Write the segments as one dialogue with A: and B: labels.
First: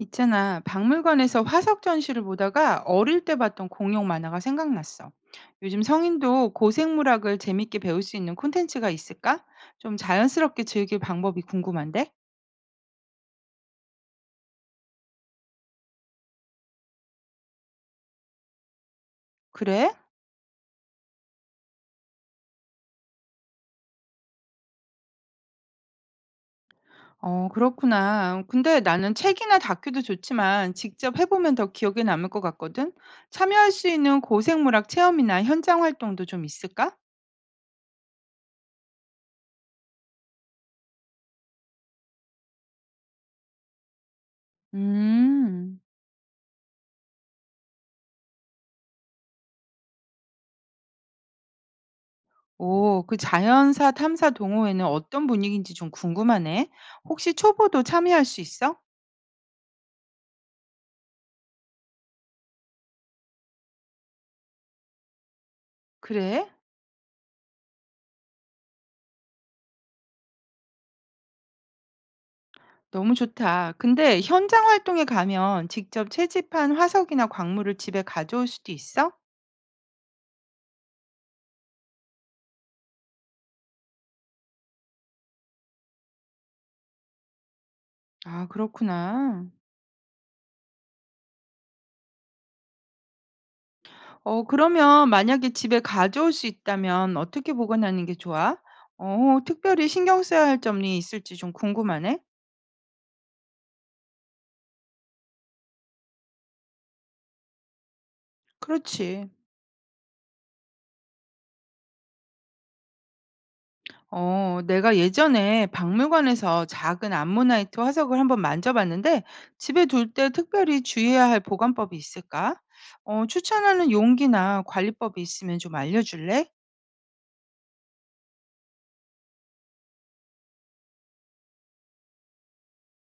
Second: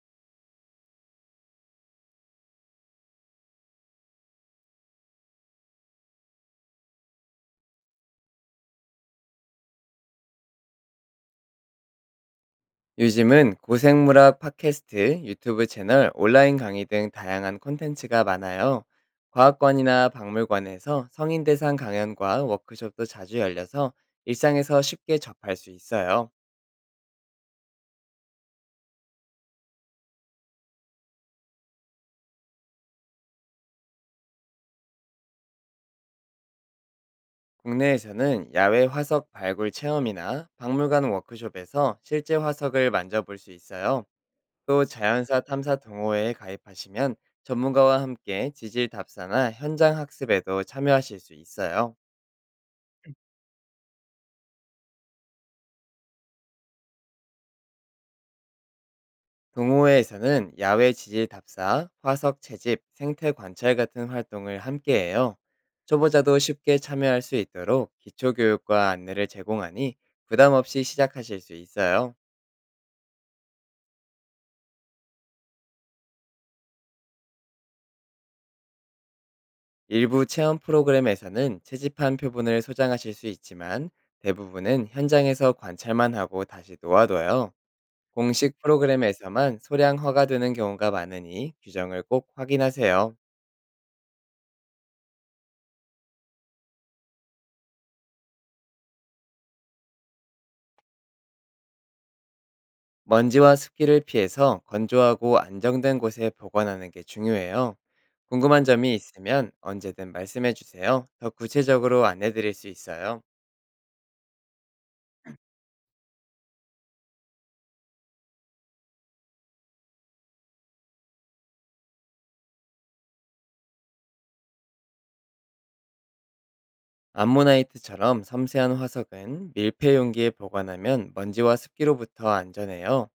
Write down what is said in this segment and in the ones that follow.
A: 있잖아, 박물관에서 화석 전시를 보다가 어릴 때 봤던 공룡 만화가 생각났어. 요즘 성인도 고생물학을 재밌게 배울 수 있는 콘텐츠가 있을까? 좀 자연스럽게 즐길 방법이 궁금한데?
B: 요즘은 고생물학 팟캐스트, 유튜브 채널, 온라인 강의 등 다양한 콘텐츠가 많아요.
A: 그래?
B: 과학관이나 박물관에서 성인 대상 강연과 워크숍도 자주 열려서 일상에서 쉽게 접할 수 있어요.
A: 그렇구나. 근데 나는 책이나 다큐도 좋지만 직접 해보면 더 기억에 남을 것 같거든? 참여할 수 있는 고생물학 체험이나 현장 활동도 좀 있을까?
B: 국내에서는 야외 화석 발굴 체험이나 박물관 워크숍에서 실제 화석을 만져볼 수 있어요. 또 자연사 탐사
A: 음.
B: 동호회에 가입하시면 전문가와 함께 지질 답사나 현장 학습에도 참여하실 수 있어요.
A: 오, 그 자연사 탐사 동호회는 어떤 분위기인지 좀 궁금하네. 혹시 초보도 참여할 수 있어?
B: 동호회에서는 야외 지질 답사, 화석 채집, 생태 관찰 같은 활동을 함께해요. 초보자도
A: 그래?
B: 쉽게 참여할 수 있도록 기초교육과 안내를 제공하니 부담 없이 시작하실 수 있어요.
A: 너무 좋다. 근데 현장 활동에 가면 직접 채집한 화석이나 광물을 집에 가져올 수도 있어?
B: 일부 체험 프로그램에서는 채집한 표본을 소장하실 수 있지만 대부분은 현장에서 관찰만 하고 다시 놓아둬요.
A: 아,
B: 공식
A: 그렇구나.
B: 프로그램에서만 소량 허가되는 경우가 많으니 규정을 꼭 확인하세요.
A: 그러면 만약에 집에 가져올 수 있다면 어떻게 보관하는 게 좋아? 특별히 신경 써야 할 점이 있을지 좀 궁금하네.
B: 먼지와 습기를 피해서 건조하고 안정된 곳에 보관하는 게 중요해요. 궁금한 점이
A: 그렇지.
B: 있으면 언제든 말씀해 주세요. 더 구체적으로 안내 드릴 수 있어요.
A: 내가 예전에 박물관에서 작은 암모나이트 화석을 한번 만져봤는데 집에 둘 때 특별히 주의해야 할 보관법이 있을까? 추천하는 용기나 관리법이 있으면 좀 알려줄래?
B: 암모나이트처럼 섬세한 화석은 밀폐 용기에 보관하면 먼지와 습기로부터 안전해요.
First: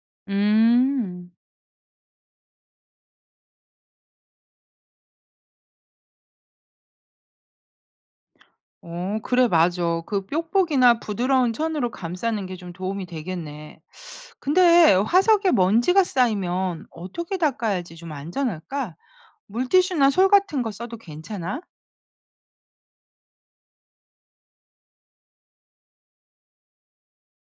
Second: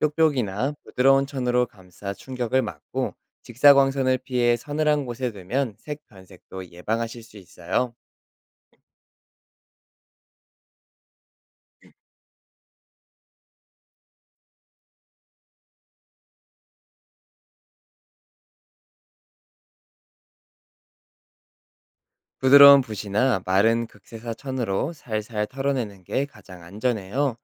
B: 뾱뾱이나 부드러운
A: 음,
B: 천으로 감싸 충격을 막고 직사광선을 피해 서늘한 곳에 두면 색 변색도 예방하실 수 있어요.
A: 그래, 맞아. 그 뾱뽁이나 부드러운 천으로 감싸는 게 좀 도움이 되겠네. 근데 화석에 먼지가 쌓이면 어떻게 닦아야지 좀 안전할까? 물티슈나 솔 같은 거 써도 괜찮아?
B: 부드러운 붓이나 마른 극세사 천으로 살살 털어내는 게 가장 안전해요.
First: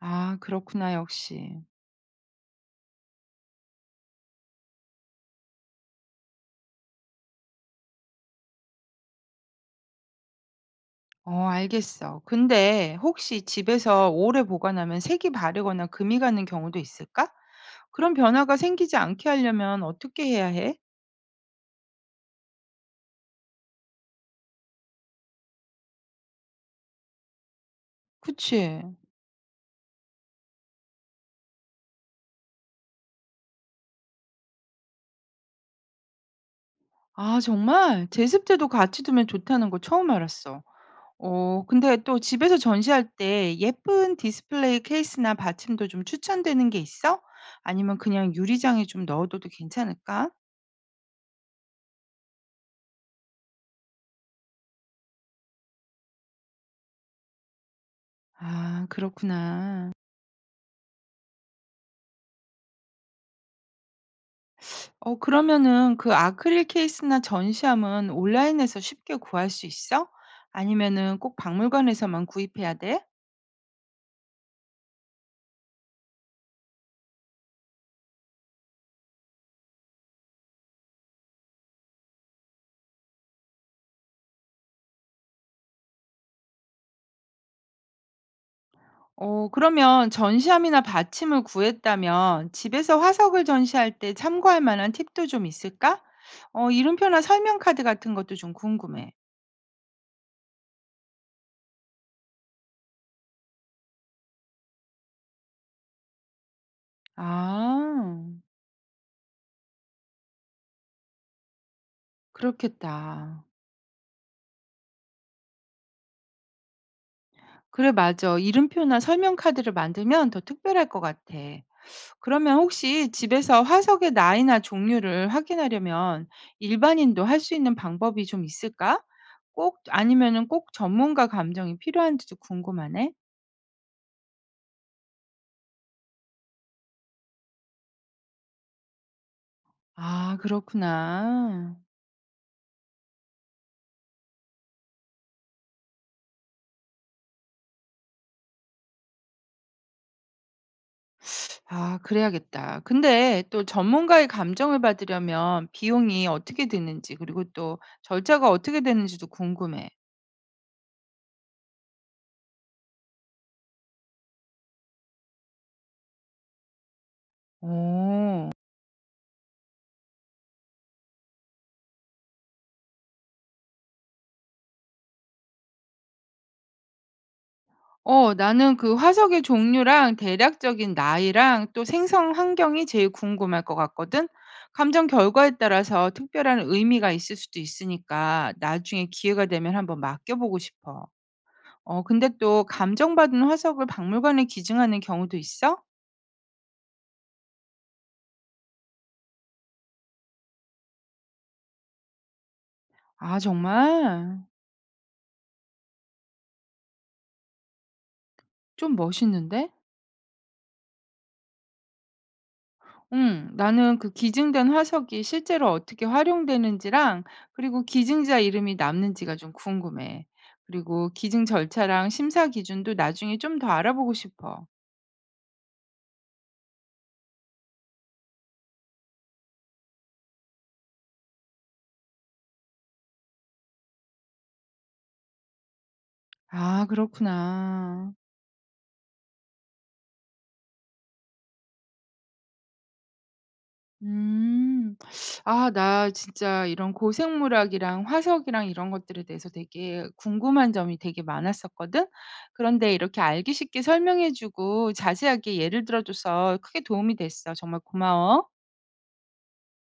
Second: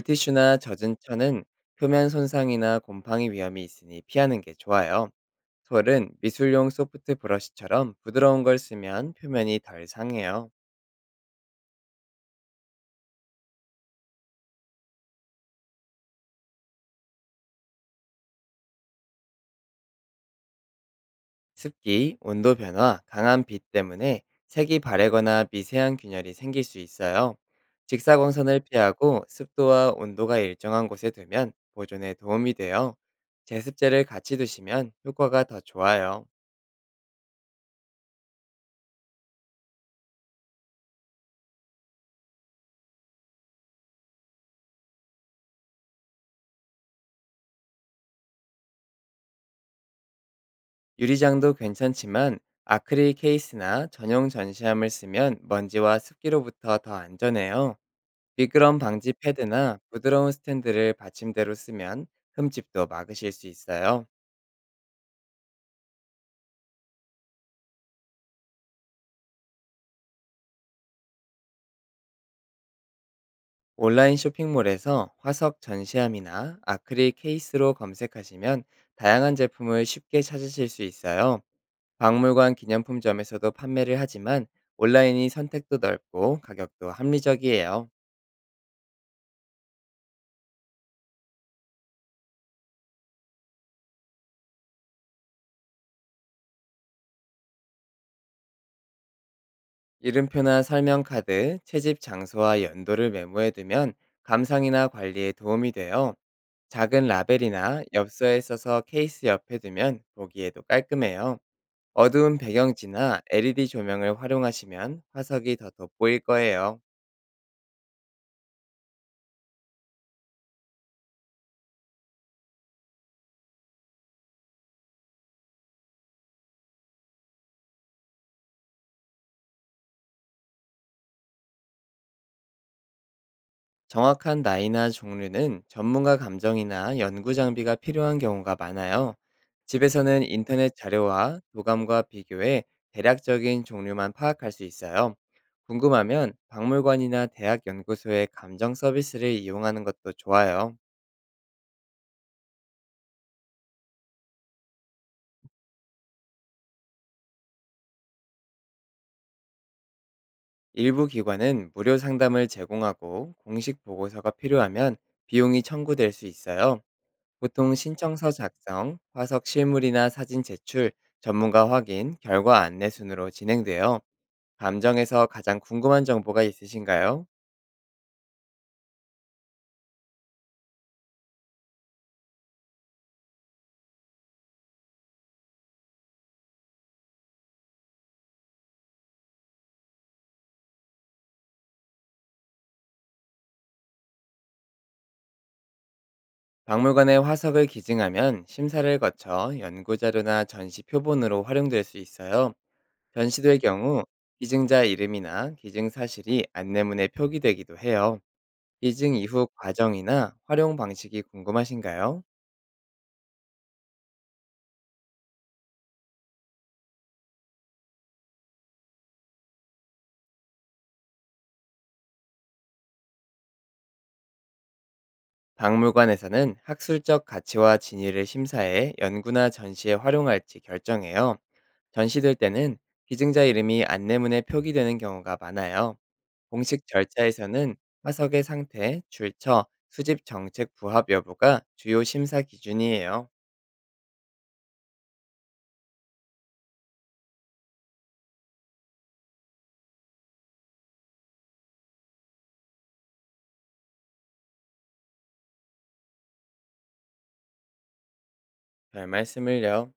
A: 아, 그렇구나,
B: 젖은 천은
A: 역시.
B: 표면 손상이나 곰팡이 위험이 있으니 피하는 게 좋아요. 솔은 미술용 소프트 브러쉬처럼 부드러운 걸 쓰면 표면이 덜 상해요.
A: 알겠어. 근데 혹시 집에서 오래 보관하면 색이 바르거나 금이 가는 경우도 있을까? 그런 변화가 생기지 않게 하려면 어떻게 해야 해?
B: 습기, 온도 변화, 강한 빛 때문에 색이 바래거나 미세한 균열이 생길 수 있어요. 직사광선을
A: 그치.
B: 피하고 습도와 온도가 일정한 곳에 두면 보존에 도움이 돼요. 제습제를 같이 두시면 효과가 더 좋아요.
A: 아 정말? 제습제도 같이 두면 좋다는 거 처음 알았어. 근데 또 집에서 전시할 때 예쁜 디스플레이 케이스나 받침도 좀 추천되는 게 있어? 아니면 그냥 유리장에 좀 넣어둬도 괜찮을까?
B: 유리장도 괜찮지만 아크릴 케이스나 전용 전시함을 쓰면 먼지와 습기로부터 더 안전해요. 미끄럼
A: 아
B: 방지 패드나
A: 그렇구나.
B: 부드러운 스탠드를 받침대로 쓰면 흠집도 막으실 수 있어요.
A: 그러면은 그 아크릴 케이스나 전시함은 온라인에서 쉽게 구할 수 있어? 아니면은 꼭 박물관에서만 구입해야 돼?
B: 온라인 쇼핑몰에서 화석 전시함이나 아크릴 케이스로 검색하시면 다양한 제품을 쉽게 찾으실 수 있어요. 박물관 기념품점에서도 판매를 하지만 온라인이 선택도 넓고 가격도 합리적이에요.
A: 그러면 전시함이나 받침을 구했다면 집에서 화석을 전시할 때 참고할 만한 팁도 좀 있을까? 이름표나 설명 카드 같은 것도 좀 궁금해.
B: 이름표나 설명카드, 채집 장소와 연도를 메모해두면 감상이나 관리에 도움이 돼요. 작은 라벨이나
A: 아
B: 엽서에 써서 케이스 옆에 두면 보기에도 깔끔해요. 어두운 배경지나
A: 그렇겠다.
B: LED 조명을 활용하시면 화석이 더 돋보일 거예요.
A: 그래 맞아. 이름표나 설명 카드를 만들면 더 특별할 것 같아. 그러면 혹시 집에서 화석의 나이나 종류를 확인하려면 일반인도 할 수 있는 방법이 좀 있을까? 꼭 아니면은 꼭 전문가 감정이 필요한지도 궁금하네.
B: 정확한 나이나 종류는 전문가 감정이나 연구 장비가 필요한 경우가 많아요. 집에서는
A: 아,
B: 인터넷 자료와
A: 그렇구나.
B: 도감과 비교해 대략적인 종류만 파악할 수 있어요. 궁금하면 박물관이나 대학 연구소의 감정 서비스를 이용하는 것도 좋아요.
A: 아, 그래야겠다. 근데 또 전문가의 감정을 받으려면 비용이 어떻게 드는지, 그리고 또 절차가 어떻게 되는지도 궁금해.
B: 일부 기관은 무료 상담을 제공하고 공식 보고서가 필요하면 비용이 청구될 수 있어요. 보통 신청서
A: 오.
B: 작성, 화석 실물이나 사진 제출, 전문가 확인, 결과 안내 순으로 진행되어 감정에서 가장 궁금한 정보가 있으신가요?
A: 나는 그 화석의 종류랑 대략적인 나이랑 또 생성 환경이 제일 궁금할 것 같거든. 감정 결과에 따라서 특별한 의미가 있을 수도 있으니까 나중에 기회가 되면 한번 맡겨보고 싶어. 근데 또 감정받은 화석을 박물관에 기증하는 경우도 있어?
B: 박물관의 화석을 기증하면 심사를 거쳐 연구자료나 전시 표본으로 활용될 수 있어요.
A: 아
B: 전시될 경우
A: 정말?
B: 기증자 이름이나 기증 사실이 안내문에 표기되기도 해요.
A: 좀
B: 기증 이후
A: 멋있는데?
B: 과정이나 활용 방식이 궁금하신가요?
A: 응, 나는 그 기증된 화석이 실제로 어떻게 활용되는지랑 그리고 기증자 이름이 남는지가 좀 궁금해. 그리고 기증 절차랑 심사 기준도 나중에 좀 더 알아보고 싶어.
B: 박물관에서는 학술적 가치와 진위를 심사해 연구나 전시에 활용할지 결정해요. 전시될 때는 기증자 이름이 안내문에 표기되는 경우가 많아요.
A: 아,
B: 공식 절차에서는
A: 그렇구나.
B: 화석의 상태, 출처, 수집 정책 부합 여부가 주요 심사 기준이에요.
A: 음, 아, 나 진짜 이런 고생물학이랑 화석이랑 이런 것들에 대해서 되게 궁금한 점이 되게 많았었거든? 그런데 이렇게 알기 쉽게 설명해주고 자세하게 예를 들어줘서 크게 도움이 됐어. 정말 고마워.
B: 별 말씀을요.